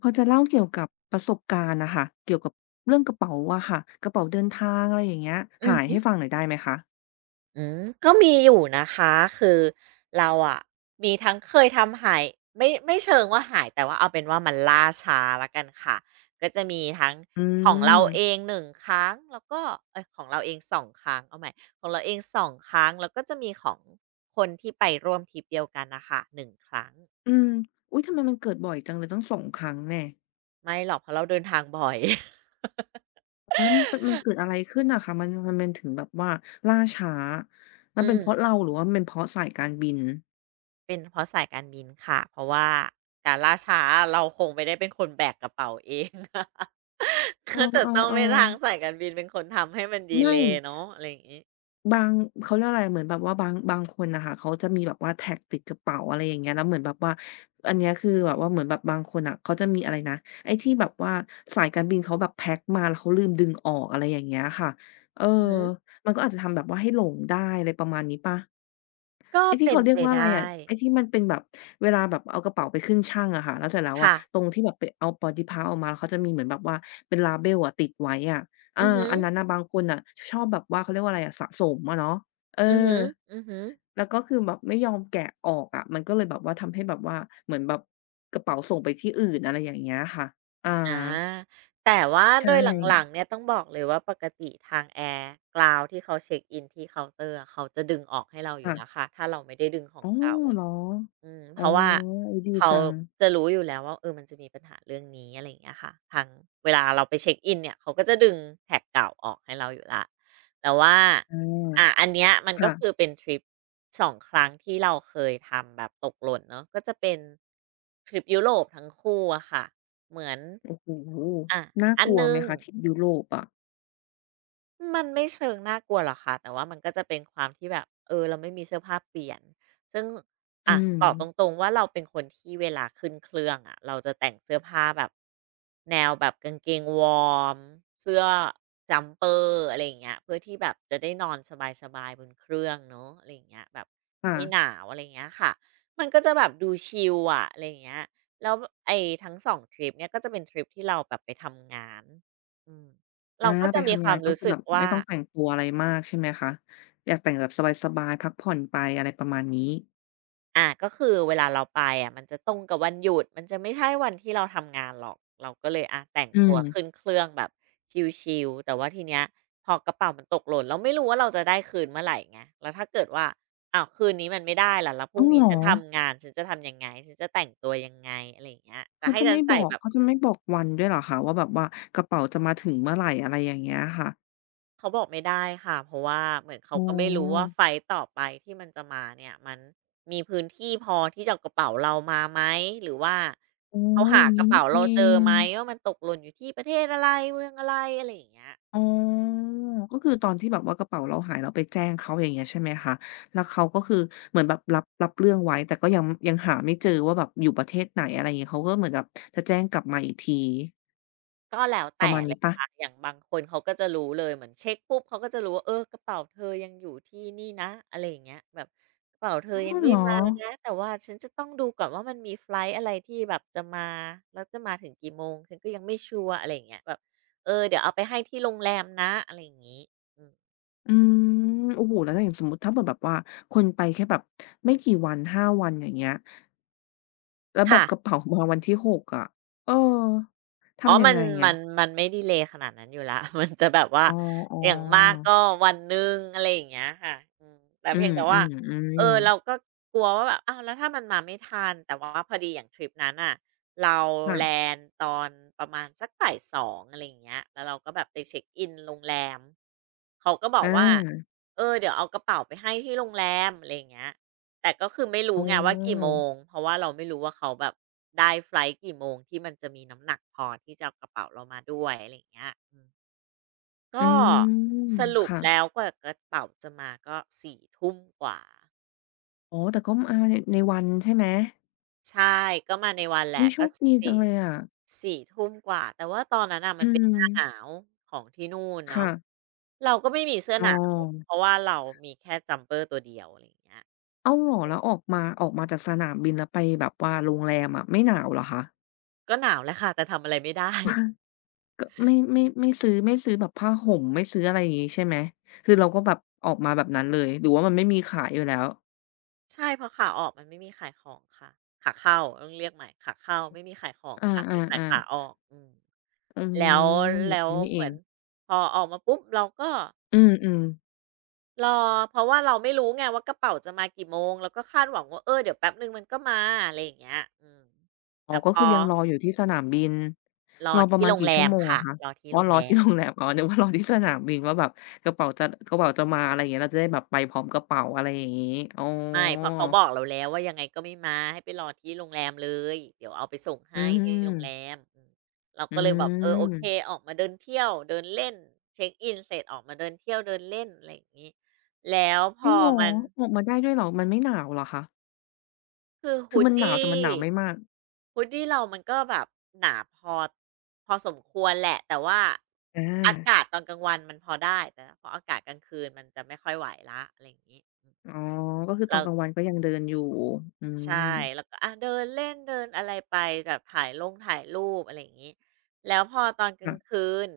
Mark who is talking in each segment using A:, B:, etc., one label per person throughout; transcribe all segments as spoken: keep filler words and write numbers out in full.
A: พอจะเล่าเกี่ยวกับประสบการณ์น่ะค่ะเกี่ยวกับเรื่องกระเป๋าอะค่ะกระเป๋าเดินทางอะไรอย่างเงี้ย
B: อื
A: หาย
B: อ
A: ให้ฟังหน่อยได้ไหมคะ
B: อืมก็มีอยู่นะคะคือเราอะมีทั้งเคยทำหายไม่ไม่เชิงว่าหายแต่ว่าเอาเป็นว่ามันล่าช้าแล้วกันค่ะก็จะมีทั้ง
A: อื
B: ของเรา
A: ม
B: เองหนึ่งครั้งแล้วก็เอยของเราเองสองครั้งเอาใหม่ของเราเองสองครั้งแล้วก็จะมีของคนที่ไปร่วมทริปเดียวกันนะคะค่ะหนึ่งครั้ง
A: อืมอุ๊ยทำไมมันเกิดบ่อยจังเลยตั้งสองครั้งแน่
B: ไม่หรอกเพราะเราเดินทางบ่อย
A: อ๋อแล้วมันเป็นมันเกิดอะไรขึ้นอะคะมันมันมันถึงแบบว่าล่าช้า มัน
B: อื
A: เป็น
B: ม
A: เพราะเราหรือว่ามันเป็นเพราะสายการบิน
B: เป็นเพราะสายการบินค่ะเพราะว่าการล่าช้าเราคงไม่ได้เป็นคนแบกกระเป๋าเอง
A: เออ
B: ก็จะต้องเป็นทาง
A: ๆ
B: สายการบินเป็นคนทำให้มัน
A: ๆ
B: ดีเล
A: ไม่
B: ย์เนาะอะไรอย่างนี้
A: บางเขาเรียกอะไรเหมือนแบบว่าบางบางคนน่ะค่ะเขาจะมีแบบว่าแท็กติดกระเป๋าอะไรอย่างเงี้ยแล้วเหมือนแบบว่าอันเนี้ยคือแบบว่าเหมือนแบบบางคนน่ะเขาจะมีอะไรนะไอ้ที่แบบว่าสายการบินเขาแบบแพ็กมาแล้วเขาลืมดึงออกอะไรอย่างเงี้ยค่ะเออ
B: อือหือ
A: มันก็อาจจะทำแบบว่าให้หลงได้อะไรประมาณนี้เปล่า
B: ก็
A: ไอ้ที่
B: เป็น
A: เขาเรีย
B: ไป
A: กว่าอะไร
B: ได้
A: อะไอ้ที่มันเป็นแบบเวลาแบบเอากระเป๋าไปขึ้นชั่งอะค่ะแล้วเสร็จแล้วอะ
B: ค่ะ
A: ตรงที่แบบไปเอาปอดี้พับออกมาเขาจะมีเหมือนแบบว่าเป็น label อะติดไว้อะเออ
B: อือฮึ
A: อันนั้น
B: อ
A: น่ะบางคนน่ะชอบแบบว่าเขาเรียกว่าอะไรอะสะสมอะเนาะเออ
B: อือหือฮึ
A: แล้วก็คือแบบไม่ยอมแกะออกอะมันก็เลยแบบว่าทำให้แบบว่าเหมือนแบบกระเป๋าส่งไปที่อื่นอะไรอย่างเงี้ยค่ะอา
B: อาแต่ว่าโด
A: ใช่
B: ยหลังๆเนี่ยต้องบอกเลยว่าปกติทางแอร์กราวที่เขาเช็กอินที่เคาน์เตอร์อะเขาจะดึงออกให้เราอยู่แล้ว
A: ค่ะ
B: ค่ะถ้าเราไม่ได้ดึงของ
A: อ๋อ
B: เก่า
A: เหรอ
B: อืมเพ
A: อ๋อ
B: ราะว่า
A: อุ๊ยดี
B: เขา
A: จัง
B: จะรู้อยู่แล้วว่าเออมันจะมีปัญหาเรื่องนี้อะไรอย่างเงี้ยค่ะทางเวลาเราไปเช็กอินเนี่ยเขาก็จะดึงแท็กเก่าออกให้เราอยู่แล้วแต่ว่า
A: อา
B: อ่าอันเนี้ยมันก็
A: ค่ะ
B: คือเป็นทริปสองครั้งที่เราเคยทำแบบตกหล่นเนาะก็จะเป็นทริปยุโรปทั้งคู่อะค่ะเหมือน
A: โอ้โฮ
B: อะ
A: น่า
B: อัน
A: กลั
B: ห
A: วไห
B: นึ่
A: ม
B: ง
A: คะทริปยุโรปอะ
B: มันไม่เชิงน่ากลัวหรอกค่ะแต่ว่ามันก็จะเป็นความที่แบบเออเราไม่มีเสื้อผ้าเปลี่ยนซึ่ง
A: อื
B: อะ
A: ม
B: บอกตรงๆว่าเราเป็นคนที่เวลาขึ้นเครื่องอะเราจะแต่งเสื้อผ้าแบบแนวแบบกางเกงวอร์มเสื้อจัมเปอร์อะไรอย่างเงี้ยเพื่อที่แบบจะได้นอนสบายๆบนเครื่องเนาะอะไรอย่างเงี้ยแบบ
A: ค่ะ
B: ไม่หนาวอะไรอย่างเงี้ยค่ะมันก็จะแบบดูชิลอะอะไรอย่างเงี้ยแล้วไอ้ทั้งสองทริปเนี่ยก็จะเป็นทริปที่เราแบบไปทำงานอืม
A: อา
B: เราก็
A: ไป
B: จะมีค
A: ทำงา
B: วา
A: น
B: ม
A: ก็
B: รู้
A: คือ
B: สึ
A: แบ
B: ก
A: บไม่
B: ว่า
A: ต้องแต่งตัวอะไรมากใช่ไหมคะอยากแต่งแบบสบายๆพักผ่อนไปอะไรประมาณนี้
B: อ่าก็คือเวลาเราไปอะมันจะตรงกับวันหยุดมันจะไม่ใช่วันที่เราทำงานหรอกเราก็เลยอาแต่ง
A: อื
B: ตั
A: ม
B: วขึ้นเครื่องแบบชิลๆแต่ว่าทีเนี้ยพอกระเป๋ามันตกหล่นเราไม่รู้ว่าเราจะได้คืนเมื่อไหร่ไงแล้วถ้าเกิดว่าอ้าวคืนนี้มันไม่ได้ล่ะแล้วพรุ่
A: อ้า
B: ง
A: ว
B: นี้
A: เหรอ
B: ฉันทำงานฉันจะทำยังไงฉันจะแต่งตัวยังไงอะไรอย่างเงี้ยจะ
A: เขา
B: ให้
A: จะ
B: ฉัน
A: ไม่บ
B: ใส่
A: อก
B: แบบ
A: เขาจะไม่บอกวันด้วยเหรอคะว่าแบบว่ากระเป๋าจะมาถึงเมื่อไรอะไรอย่างเงี้ยค่ะ
B: เขาบอกไม่ได้ค่ะเพราะว่าเหมือนเขา
A: อ๋
B: ก็ไม่รู้ว่า
A: อ
B: ไฟต์ต่อไปที่มันจะมาเนี่ยมันมีพื้นที่พอที่จะเอากระเป๋าเรามาไหมหรือว่า
A: อ๋อ
B: เขา
A: อ
B: หา
A: ย่าง
B: กระ
A: งี้
B: เป๋า
A: นี่เอ
B: เราเจอ
A: ง
B: ไหมว่ามันตกหล่นอยู่ที่ประเทศอะไรเมืองอะไรอะไรอย่างเงี้ย
A: อ๋อก็คือตอนที่แบบว่ากระเป๋าเราหายเราไปแจ้งเขาอย่างเงี้ยใช่ไหมคะแล้วเขาก็คือเหมือนแบบรับรับเรื่องไว้แต่ก็ยังยังหาไม่เจอว่าแบบอยู่ประเทศไหนอะไรอย่างงี้เขาก็เหมือนแบบจะแจ้งกลับมาอีกที
B: ก็แล้ว
A: ประ
B: แต่
A: มาณ
B: เล
A: นี้
B: ย
A: เปล่า
B: ค่ะอย่างบางคนเขาก็จะรู้เลยเหมือนเช็คปุ๊บเขาก็จะรู้ว่าเออกระเป๋าเธอยังอยู่ที่นี่นะอะไรอย่างเงี้ยแบบกระเป๋าเธอ
A: อ๋
B: ยัง
A: อ
B: ไม่
A: เหรอ
B: มานะแต่ว่าฉันจะต้องดูก่อนว่ามันมีไฟลต์อะไรที่แบบจะมาแล้วจะมาถึงกี่โมงฉันก็ยังไม่ชัวร์อะไรอย่างเงี้ยแบบเออเดี๋ยวเอาไปให้ที่โรงแรมนะอะไรอย่างงี้อืม
A: อืมโอ้โฮแล้วถ้าอย่างสมมุติถ้าเผื่อแบบว่าคนไปแค่แบบไม่กี่วันห้าวันอย่างเงี้ยแล้วแบ
B: ค่ะ
A: บกระเป๋า มาวันที่หกอะเออ
B: อ๋อ
A: ทำยั
B: มั
A: ง
B: น
A: ไง
B: มั
A: อะ
B: นมันไม่ดีเลย์ขนาดนั้นอยู่แล้ว มันจะแบบว่า
A: อ๋
B: อ
A: อ
B: ย่างมาก
A: ๆ
B: ก็วันหนึ่งอะไรอย่างเงี้ยค่ะอืมแต่
A: อ
B: เพียงแต่ว่า
A: ื
B: เอ
A: ม
B: อ
A: ๆๆ
B: เราก็กลัวว่าแบบอ้าวแล้วถ้ามันมาไม่ทันแต่ว่าพอดีอย่างทริปนั้นอ่ะเราแล
A: ค่ะ
B: นด์ตอนประมาณสักบ่ายสองอะไรอย่างเงี้ยแล้วเราก็แบบไปเช็คอินโรงแรมเขาก็บอ
A: อ
B: กว่า
A: า
B: เออเดี๋ยวเอากระเป๋าไปให้ที่โรงแรมอะไรอย่างเงี้ย แต่ก็คือไม่รู้
A: อ๋อ
B: ไงว่ากี่โมง เพราะว่าเราไม่รู้ว่าเขาแบบได้ไฟลท์กี่โมงที่มันจะมีน้ำหนักพอที่จะเอากระเป๋าเรามาด้วยอะไรอย่างเงี้ยอืม
A: อื
B: ก็
A: ม
B: สรุป
A: ค่ะ
B: แล้วกว่ากระเป๋าจะมาก็สี่ทุ่มกว่า
A: อ๋อแต่ก็มาในในวันใช่ไหม
B: ใช่ก็มาในวันแหละ
A: อุ๊ยโช
B: ก็
A: คดี
B: 4่
A: จังเลยอะ
B: สี่ทุ่มกว่าแต่ว่าตอนนั้นน่ะมั
A: อื
B: นเป็นหน้าหนา
A: ม
B: วของที่นู่นเนาะ
A: ค่ะ
B: เราก็ไม่มีเสื้อ
A: อ๋
B: ห
A: อ
B: นาวเพราะว่าเรามีแค่จัมเปอร์ตัวเดียวอะไรอย่างเงี้ย
A: อ้าวเหรอแล้วออกมาออกมาจากสนามบินแล้วไปแบบว่าโรงแรมอะไม่หนาวเหรอคะ
B: ก็หนาวแหลวค่ะแต่ทำอะไรไม่ได้
A: ก็ไม่ไม่ไม่ซื้อไม่ซื้อแบบผ้าห่มไม่ซื้ออะไรอย่างงี้ใช่ไหมคือเราก็แบบออกมาแบบนั้นเลยหรือว่ามันไม่มีขายอยู่แล้ว
B: ใช่เพราะขาออกมันไม่มีขายของค่ะขาเข้าต้องเรียกใหม่ขาเข้าไม่มีขายของ
A: อ
B: ค่ะมีขาย
A: า
B: ขา
A: ๆ
B: ออ
A: ๆ
B: กอืม
A: อื
B: แล้ว
A: มแบ
B: แล้
A: บ
B: ว
A: นี้นี่
B: เห
A: เอ
B: มือ
A: ง
B: นพอออกมาปุ๊บเราก็
A: อืมๆ
B: รอเพราะว่าเราไม่รู้ไงว่ากระเป๋าจะมากี่โมงเราก็คาดหวังว่าเออเดี๋ยวแป๊บหนึ่งมันก็มาอะไรอย่างเงี้ยอืม
A: อ๋อ
B: แต่พ
A: ก็คื
B: อ
A: อยังรออยู่ที่สนามบิน
B: รอ
A: รอประ
B: ที่
A: มาณ
B: โรง
A: กี่
B: แร
A: ชั่ว
B: ม
A: โมง
B: ค่ะ
A: อะคะ
B: รอที่
A: อ๋อ
B: โรง
A: รอ
B: แร
A: ที่
B: ม
A: โรงแรมอ๋อนึกว่ารอที่สนามบินว่าแบบกระเป๋าจะกระเป๋าจะมาอะไรอย่างเงี้ยเราจะได้แบบไปพร้อมกระเป๋าอะไรอย่างงี้อ๋อ
B: ไม่เพราะเขาบอกเราแล้วว่ายังไงก็ไม่มาให้ไปรอที่โรงแรมเลยเดี๋ยวเอาไปส่ง
A: อื
B: ให้ที่โร
A: ม
B: งแรมอืมเรา
A: อื
B: ก็เลยแบบเออโอเค
A: ม
B: ออกมาเดินเที่ยวเดินเล่นเช็กอินเสร็จออกมาเดินเที่ยวเดินเล่นอะไรอย่างงี้แล้วพ
A: จริ
B: อ
A: งเหรอ
B: มัน
A: ออกมาได้ด้วยเหรอมันไม่หนาวเหรอคะ
B: คือ
A: คือมันหนาวแต่มันหนา
B: hoodie
A: วไม่มาก
B: hoodie เรามันก็แบบหนาพอพอสมควรแหละแต่ว่า
A: อา
B: อากาศตอนกลางวันมันพอได้แต่พออากาศกลางคืนมันจะไม่ค่อยไหวแล้วอะไรอย่างงี้
A: อ๋อก็คือตอนกลางวันก็ยังเดินอยู่อื
B: ใช่
A: ม
B: แล้วก็อะเดินเล่นเดินอะไรไปแบบถ่ายลงถ่ายรูปอะไรอย่างงี้แล้วพอตอนกลา
A: ค่ะ
B: งคืน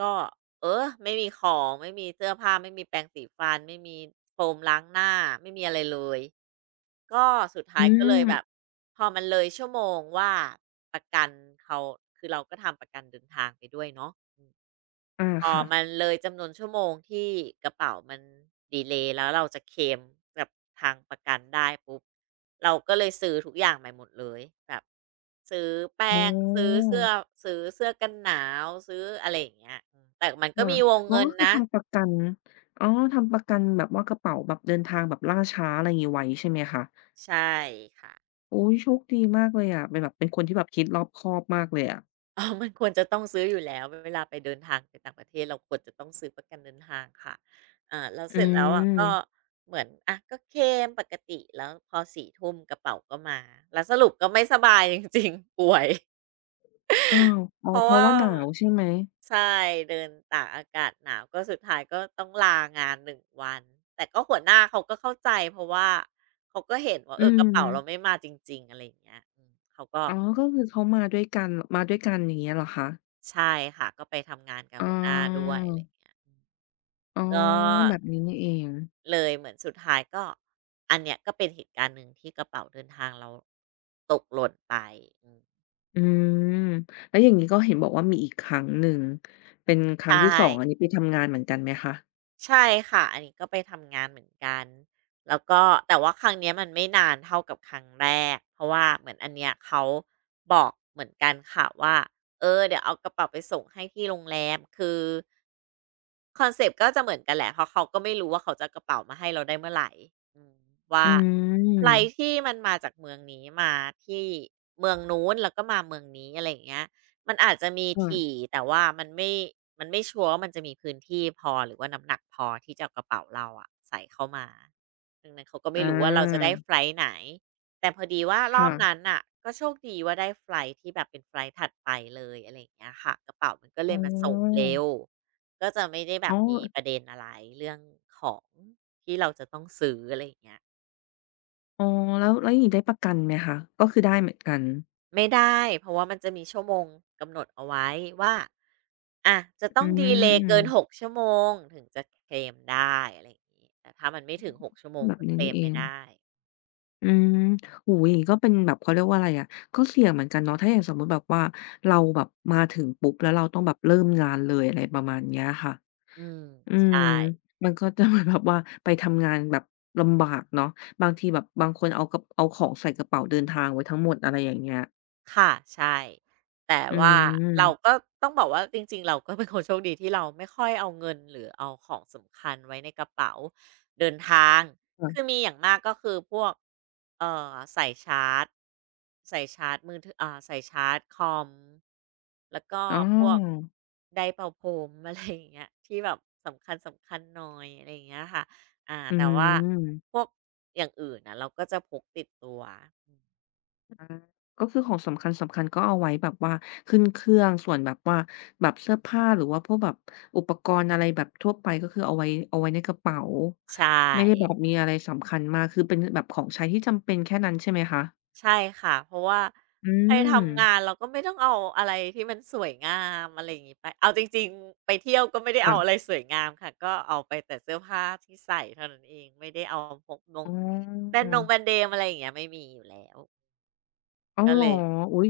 B: ก็เออไม่มีของไม่มีเสื้อผ้าไม่มีแปรงสีฟันไม่มีโฟมล้างหน้าไม่มีอะไรเลยก็สุดท้าย
A: อื
B: ก็เลย
A: ม
B: แบบพอมันเลยชั่วโมงว่าประกันเขาคือเราก็ทำประกันเดินทางไปด้วยเนาะ
A: อา
B: อ๋อ
A: ค่ะ
B: มันเลยจำนวนชั่วโมงที่กระเป๋ามันดีเลย์แล้วเราจะเคลมกับทางประกันได้ปุ๊บ เราก็เลยซื้อทุกอย่างใหม่หมดเลยแบบซื้อแป้
A: อ๋
B: งซื้อ
A: อ
B: เสื้อซื้อเสื้อกันหนาวซื้ออะไรอย่างเงี้ยอืมแต่มันก็
A: ค่ะ
B: มีวง
A: อ๋อ
B: เงิน
A: ก็คือ
B: นะ
A: ทำประกันอ๋อทำประกันแบบว่ากระเป๋าแบบเดินทางแบบล่าช้าอะไรงี้ไว้ใช่ไหมคะ
B: ใช่ค่ะ
A: อุ๊ยโชคดีมากเลยอะเป็นแบบเป็นคนที่แบบคิดรอบคอบมากเลยอะ
B: อ๋อ มันควรจะต้องซื้ออยู่แล้วเวลาไปเดินทางไปต่างประเทศเราควรจะต้องซื้อประกันเดินทางค่ะอ่าแล้ว
A: อื
B: เสร็จแล้วอะก็
A: ม
B: เหมือนอะก็เคลมปกติแล้วพอสี่ทุ่มกระเป๋าก็มาแล้วสรุปก็ไม่สบายจริงๆป่วย
A: อ้าวอ๋อ
B: เพราะ
A: เพราะ
B: ว่า
A: ว่าหนาวใช่ไหม
B: ใช่เดินตากอากาศหนาวก็สุดท้ายก็ต้องลางานหนึ่งวันแต่ก็หัวหน้าเขาก็เข้าใจเพราะว่าเขาก็เห็นว่าเอ
A: อื
B: อกระ
A: ม
B: เป๋าเราไม่มาจริงๆอะไรอย่างเงี้ยอืมเขาก็
A: อ๋อก็คือเขามาด้วยกันมาด้วยกันอย่างเงี้ยเหรอคะ
B: ใช่ค่ะก็ไปทำงานกับ
A: อ๋
B: หัวหน้าด้ว
A: อ
B: ยอะไรอย่างเงี้ย
A: อ๋อ
B: ก็
A: แบบนี้นี่เอง
B: เลยเหมือนสุดท้ายก็อันเนี้ยก็เป็นเหตุการณ์หนึ่งที่กระเป๋าเดินทางเราตกหล่นไปอืม
A: อืมแล้วอย่างงี้ก็เห็นบอกว่ามีอีกครั้งหนึ่งเป็นครั้ง
B: ใช่
A: ที่สององอันนี้ไปทำงานเหมือนกันไหมคะ
B: ใช่ค่ะอันนี้ก็ไปทำงานเหมือนกันแล้วก็แต่ว่าครั้งเนี้ยมันไม่นานเท่ากับครั้งแรกเพราะว่าเหมือนอันเนี้ยเขาบอกเหมือนกันค่ะว่าเออเดี๋ยวเอากระเป๋าไปส่งให้ที่โรงแรมคือ คอนเซปต์ก็จะเหมือนกันแหละเพราะเขาก็ไม่รู้ว่าเขาจะเอากระเป๋ามาให้เราได้เมื่อไหร่อืมว่า
A: อื
B: ไฟลต์
A: ม
B: ที่มันมาจากเมืองนี้มาที่เมืองนู้นแล้วก็มาเมืองนี้อะไรอย่างเงี้ยมันอาจจะมีถี่
A: ค่ะ
B: แต่ว่ามันไม่มันไม่ชัวร์ว่ามันจะมีพื้นที่พอหรือว่าน้ำหนักพอที่จะเอากระเป๋าเราอะใส่เข้ามาดังนั้นเขาก็ไม่
A: อา
B: รู้ว่าเราจะได้ไฟลท์ไหนแต่พอดีว่ารอ
A: ค่ะ
B: บนั้นน่ะก็โชคดีว่าได้ไฟลท์ที่แบบเป็นไฟลท์ถัดไปเลยอะไรอย่างเงี้ยค่ะกระเป๋ามันก็เล
A: อ๋
B: ยมาส่ง
A: อ
B: เร็ว ก็จะไม่ได้แบ
A: อ๋อ
B: บมีประเด็นอะไรเรื่องของที่เราจะต้องซื้ออะไรอย่างเงี้ย
A: อ๋อแล้วแล้วอย่างงี้ได้ประกันไหมคะก็คือได้เหมือนกัน
B: ไม่ได้เพราะว่ามันจะมีชั่วโมงกำหนดเอาไว้ว่าอ่ะจะต้อ
A: อื
B: งดีเลย์เกินหก
A: ม
B: ชั่วโมงถึงจะเคลมได้อะไรอย่างงี้แต่ถ้ามันไม่ถึงหกชั่วโมง
A: แบบ
B: ก็เค
A: นี้
B: ล
A: นี่
B: ม
A: เอ
B: ไม่
A: ง
B: ได้
A: อืมโอ้โฮอย่างงี้ก็เป็นแบบเขาเรียกว่าอะไรอะก็เสี่ยงเหมือนกันเนาะถ้าอย่างสมมุติแบบว่าเราแบบมาถึงปุ๊บแล้วเราต้องแบบเริ่มงานเลยอะไรประมาณเนี้ยค่ะ
B: อืม
A: อืม
B: ใช่
A: มันก็จะเหมือนแบบว่าไปทำงานแบบลำบากเนาะบางทีแบบบางคนเอากระเอาของใส่กระเป๋าเดินทางไว้ทั้งหมดอะไรอย่างเงี้ย
B: ค่ะใช่แต่
A: อื
B: ว่าเราก็
A: ม
B: ต้องบอกว่าจริงๆเราก็เป็นคนโชคดีที่เราไม่ค่อยเอาเงินหรือเอาของสำคัญไว้ในกระเป๋าเดินทาง
A: ค่ะ
B: คือมีอย่างมากก็คือพวกเอ่อสายชาร์จสายชาร์จมือถืออ่าสายชาร์จคอมแล้วก็
A: อ๋อ
B: พวกไดร์เป่าผม อะไรอย่างเงี้ยที่แบบสำคัญๆหน่อยอะไรอย่างเงี้ยค่ะอ่า
A: อื
B: แต่ว่า
A: ม
B: พวกอย่างอื่นน่ะเราก็จะพกติดตัวอืม
A: ก็คือของสำคัญสำคัญก็เอาไว้แบบว่าขึ้นเครื่องส่วนแบบว่าแบบเสื้อผ้าหรือว่าพวกแบบอุปกรณ์อะไรแบบทั่วไปก็คือเอาไว้เอาไว้ในกระเป๋า
B: ใช่
A: ไม่ได้แบบมีอะไรสำคัญมากคือเป็นแบบของใช้ที่จำเป็นแค่นั้นใช่ไหมคะ
B: ใช่ค่ะเพราะว่า
A: อื
B: ไป
A: ม
B: ทำงานเราก็ไม่ต้องเอาอะไรที่มันสวยงามอะไรอย่างงี้ไปเอาจริงๆไปเที่ยวก็ไม่ได้
A: ค่ะ
B: เอาอะไรสวยงามค่ะก็เอาไปแต่เสื้อผ้าที่ใส่เท่านั้นเองไม่ได้เอาพกนง
A: อ๋
B: แบรนด์นงแบรน
A: อ
B: ด์เนมอะไรอย่างเงี้ยไม่มีอยู่แล้ว
A: อ้าว
B: ก็
A: เหร
B: เล
A: อ
B: ย
A: อุ๊ย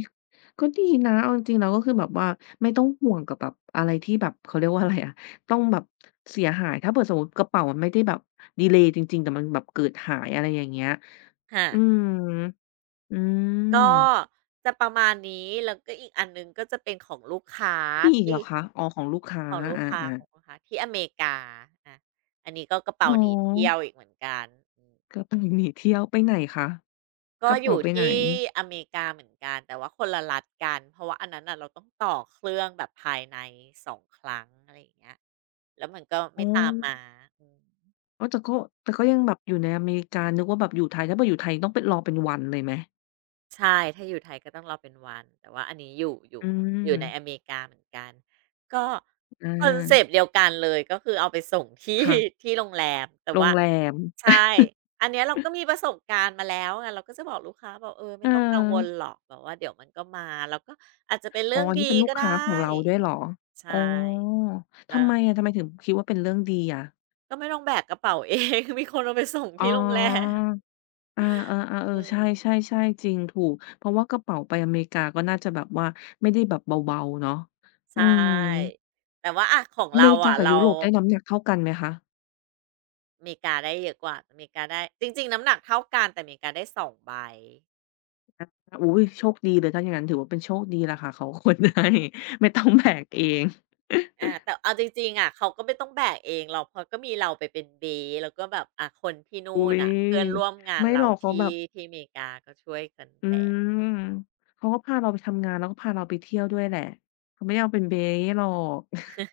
A: ก็ดีนะเอาจริงๆแล้วก็คือแบบว่าไม่ต้องห่วงกับแบบอะไรที่แบบเขาเรียกว่าอะไรอะต้องแบบเสียหาย ถ้าเผื่อสมมุติกระเป๋ามันไม่ได้แบบดีเลย์จริงๆ แต่มันแบบเกิดหายอะไรอย่างเงี้ย
B: ค่ะ
A: อืออื
B: ก็
A: ม
B: จะประมาณนี้แล้วก็อีกอันหนึ่งก็จะเป็นของลูกค้า
A: มีอีก
B: ที่
A: เหรอคะอ๋อของลูกค้า
B: ของลูกค้า
A: อา
B: ขอ
A: ๆ
B: งลูกค้าที่อเมริกาอะอันนี้ก็กระ
A: เห
B: เป๋า
A: รอ
B: หนีเที่ยวอีกเหมือนกัน
A: กระเป๋าหนีเที่ยวไปไหนคะก
B: ก็
A: ระ
B: อ
A: เป๋า
B: ยู่
A: ไปไหน
B: ที่อเมริกาเหมือนกันแต่ว่าคนละรัฐกันเพราะว่าอันนั้นน่ะเราต้องต่อเครื่องแบบภายในสองครั้งอะไรอย่างเงี้ยแล้วมันก็
A: อ๋อ
B: ไม่ตามมาอืม
A: อาวแต่ก็แต่ก็ยังแบบอยู่ในอเมริกานึกว่าแบบอยู่ไทยถ้าเผื่ออยู่ไทยต้องเป็นรอเป็นวันเลยไหม
B: ใช่ถ้าอยู่ไทยก็ต้องรอเป็นวันแต่ว่าอันนี้อยู่อยู่
A: อื
B: อยู่
A: ม
B: ในอเมริกาเหมือนกันก็
A: อ
B: คอนเซปต์
A: า
B: เดียวกันเลยก็คือเอาไปส่งที่
A: ค่ะ
B: ที่โรงแรมแต่
A: โรง
B: ว่า
A: แรม
B: ใช่อันเนี้ยเราก็มีประสบการณ์มาแล้วไงเราก็จะบอกลูกค้าบอกเออ
A: เ
B: ไม่ต้องกังวล
A: ออ
B: หรอกแบบว่าเดี๋ยวมันก็มาแล้วก็อาจจะเป็น
A: อ๋
B: เรื่
A: อ
B: อง
A: อัน
B: ดี
A: นี้เป็นลู
B: ก็
A: ก
B: ได้
A: ค้าของเราด้วยเหรอ
B: ใช่
A: อ๋อ
B: แล้
A: ทำ
B: ว
A: ไมอะทำไมถึงคิดว่าเป็นเรื่องดีอะ
B: ก็ไม่ต้องแบกกระเป๋า เองมีคนเอาไปส่ง
A: อ๋
B: ที่
A: อ
B: โรงแรม
A: อาเออๆเออ
B: อื
A: ใช
B: ม
A: ่ๆๆจริงถูก เพราะว่ากระเป๋าไปอเมริกาก็น่าจะแบบว่าไม่ได้แบบเบาๆเนาะ
B: ใช
A: อืม
B: ่แต่ว่าอะของ
A: อเม
B: เรา
A: ริกา
B: อะ
A: กับ
B: เรา
A: ยุโรปได้น้ำหนักเท่ากันไหมคะ
B: อเมริกาได้เยอะกว่าอเมริกาได้จริงๆน้ำหนักเท่ากันแต่อเมริกาได้สองใบ
A: อุ๊ยโชคดีเลยถ้าอย่างงั้นถือว่าเป็นโชคดีแหละค่ะเขาขนให้ ไม่ต้องแบกเอง
B: อาแต่เอาจริงๆอะเขาก็ไม่ต้องแบกเองหรอกเพราะก็มีเราไปเป็นเบสแล้วก็แบบอ่าคนที่
A: อุ๊
B: นู่น
A: ย
B: น่ะเพื่อนร่วมงาน
A: ไม่ห
B: เรา
A: รอกเขาแบ
B: ที่
A: บ
B: ที่อเมริกาก็ช่วยกัน
A: อื
B: แบก
A: ม เขาก็พาเราไปทำงานแล้วก็พาเราไปเที่ยวด้วยแหละเขาไม่ได้เอาเป็นเบ๊หรอก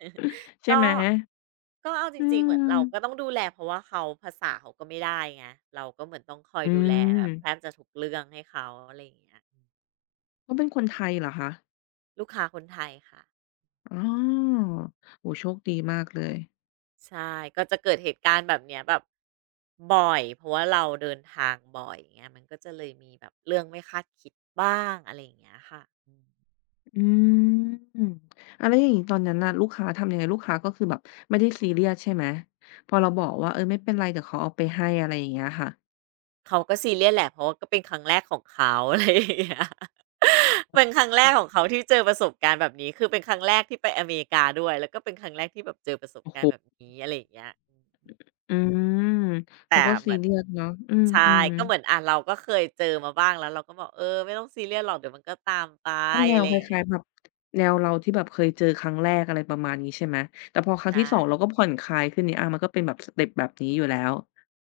A: ใช่
B: ก็
A: ไหม
B: ก็เอาจ
A: อื
B: ริงๆเหมือน
A: ม
B: เราก็ต้องดูแลเพราะว่าเขาภาษาเขาก็ไม่ได้ไงเราก็เหมือนต้องคอย
A: อื
B: ดูแลแบบแทบ
A: ม
B: จะทุกเรื่องให้เขาอะไรอย่างเงี้ย
A: เขาเป็นคนไทยเหรอคะ
B: ลูกค้าคนไทยค่ะ
A: อ๋อโอ้โโชคดีมากเลย
B: ใช่ก็จะเกิดเหตุการณ์แบบเนี้ยแบบบ่อยเพราะว่าเราเดินทางบ่อยอย่างเงี้ยมันก็จะเลยมีแบบเรื่องไม่คาดคิดบ้างอะไรอย่างเงี้ยค่ะอืม
A: อืมอาแล้วอย่างงี้ตอนนั้นน่ะลูกค้าทำยังไงลูกค้าก็คือแบบไม่ได้ซีเรียสใช่ไหมพอเราบอกว่าเออไม่เป็นไรเดี๋ยวเขาเอาไปให้อะไรอย่างเงี้ยค่ะ
B: เขาก็ซีเรียสแหละเพราะว่าก็เป็นครั้งแรกของเขา อะไรอย่างเงี้ยเป็นครั้งแรกของเขาที่เจอประสบการณ์แบบนี้คือเป็นครั้งแรกที่ไปอเมริกาด้วยแล้วก็เป็นครั้งแรกที่แบบเจอประสบ
A: โอ้
B: กา
A: โห
B: รณ์แบบนี้อะไรอย่างเงี้ยอืม
A: อืม
B: แต่
A: เขาก็
B: เห
A: ซี
B: มือน
A: เรียสเนาะอืม
B: ใช่
A: อืม
B: ก็เหมือนอ่าเราก็เคยเจอมาบ้างแล้วเราก็บอกเออไม่ต้องซีเรียสหรอกเดี๋ยวมันก็ตามไป
A: ก็แน
B: อะ
A: ว
B: ไร
A: ค
B: อย่างเงี้
A: ล้า
B: ย
A: ยๆแบบแนวเราที่แบบเคยเจอครั้งแรกอะไรประมาณนี้ใช่ไหมแต่พอครั้ง
B: ใช่
A: ที่สองเราก็ผ่อนคลายขึ้นนี่อามันก็เป็นแบบสเต็ปแบบนี้อยู่แล้ว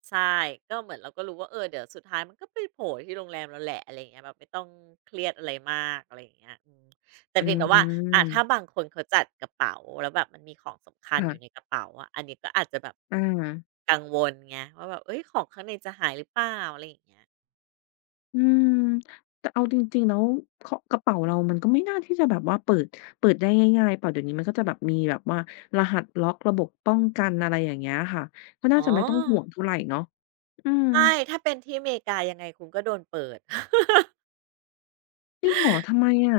B: ใช่ก็เหมือนเราก็รู้ว่าเออเดี๋ยวสุดท้ายมันก็ไปโผล่ที่โรงแรมเราแหละอะไรอย่างเงี้ยแบบไม่ต้องเครียดอะไรมากอะไรอย่างเงี้ยอืมแต่
A: อื
B: เพียงแต่ว่าอ่าถ้าบาง
A: ม
B: คนเขาจัดกระเป๋าแล้วแบบมันมีของสำคัญอยู่ใน
A: ค่ะ
B: กระเป๋าอะอันนี้ก็อาจจะแบบ
A: อา
B: กังวลไงว่าแบบเฮ้ยของข้างในจะหายหรือเปล่าอะไรอย่างเงี้ย
A: อืมแต่เอาจริงๆแล้วเคาะกระเป๋าเรามันก็ไม่น่าที่จะแบบว่าเปิดเปิดได้ง่ายๆเปล่าเดี๋ยวนี้มันก็จะแบบมีแบบว่ารหัสล็อกระบบป้องกันอะไรอย่างเงี้ยค่ะก็
B: อ๋
A: น่า
B: อ
A: จะไม่ต้องห่วงเท่าไรเนาะอืม
B: ไม่ถ้าเป็นที่อเมริกายังไงคุณก็โดนเปิด
A: จริงเหรอทำไมอะ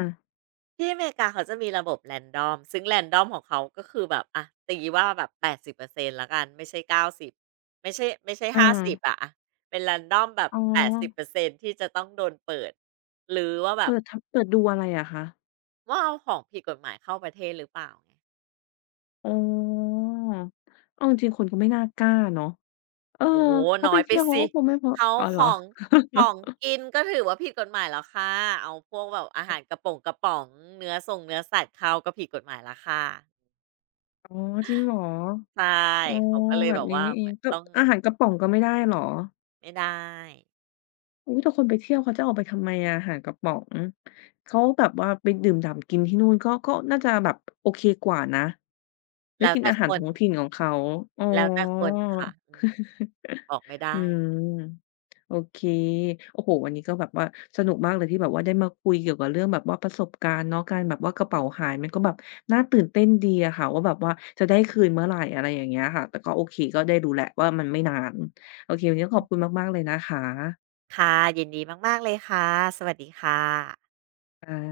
B: ที่อเมริกาเขาจะมีระบบแรนดอมซึ่งแรนดอมของเขาก็คือแบบอะตีว่าแบบแปดสิบเปอร์เซ็นต์แปดสิบเปอร์เซ็นต์ล้วกันไม่ใช่เก้าสิบไม่ใช่ไม่ใช่
A: อา
B: ห้าสิบอะอะเป็นแรนดอมแบบ
A: อ๋อ
B: แปดสิบเปอร์เซ็นต์ที่จะต้องโดนเปิดหรือว่าแบบ
A: เปิดทเปิดดูอะไรอะคะ
B: ว่าเอาของผิดกฎหมายเข้าประเทศหรือเปล่าไง
A: อ๋อเอาจริงๆคนก็ไม่น่ากล้าเนาะเออ
B: โอ้โฮ
A: เขา
B: น้อ
A: ไป
B: ยไป
A: เที่ยวเขา
B: สิ
A: ก็คงไม่พก
B: เขา
A: อ๋อ
B: ข
A: เหรอ
B: องของ กินก็ถือว่าผิดกฎหมายแล้วค่ะเอาพวกแบบอาหารกระป๋งกระป๋องเนื้อส่งเนื้อสัตว์เข้าก็ผิดกฎหมายแล้วค่ะ
A: อ๋อจริงเหรอ
B: ใช่
A: อ๋อ
B: เขาก็เลย
A: แบ
B: แบ
A: บ
B: บ
A: นี้
B: ว่า
A: นี่เอ
B: เหมื
A: ง
B: อน
A: ก็
B: ต้อง
A: อาหารกระป๋องก็ไม่ได้เหรอ
B: ไม่ได้
A: อุ๊ยแต่คนไปเที่ยวเขาจะเอาไปทำไมอะอาหารกระป๋อง เขาแบบว่าไปดื่มด่ำกินที่นู่นก็ก็น่าจะแบบโอเคกว่านะได้
B: แล้ว
A: กิน
B: แต่
A: อาหา
B: ค
A: รท้
B: น
A: องถิ่นของเขาอ๋อ
B: แล้วแต่คนค่ะอืมบอกไม่
A: อื
B: ได้
A: มโอเคโอ้โฮวันนี้ก็แบบว่าสนุกมากเลยที่แบบว่าได้มาคุยเกี่ยวกับเรื่องแบบว่าประสบการณ์เนาะการแบบว่ากระเป๋าหายมันก็แบบน่าตื่นเต้นดีอะค่ะว่าแบบว่าจะได้คืนเมื่อไรอะไรอย่างเงี้ยค่ะแต่ก็โอเคก็ได้รู้แล้วว่ามันไม่นานโอเควันนี้ก็ขอบคุณมากๆเลยนะคะ
B: ค่ะยินดีมากๆเลยค่ะ สวัสดีค่ะ
A: ค่ะ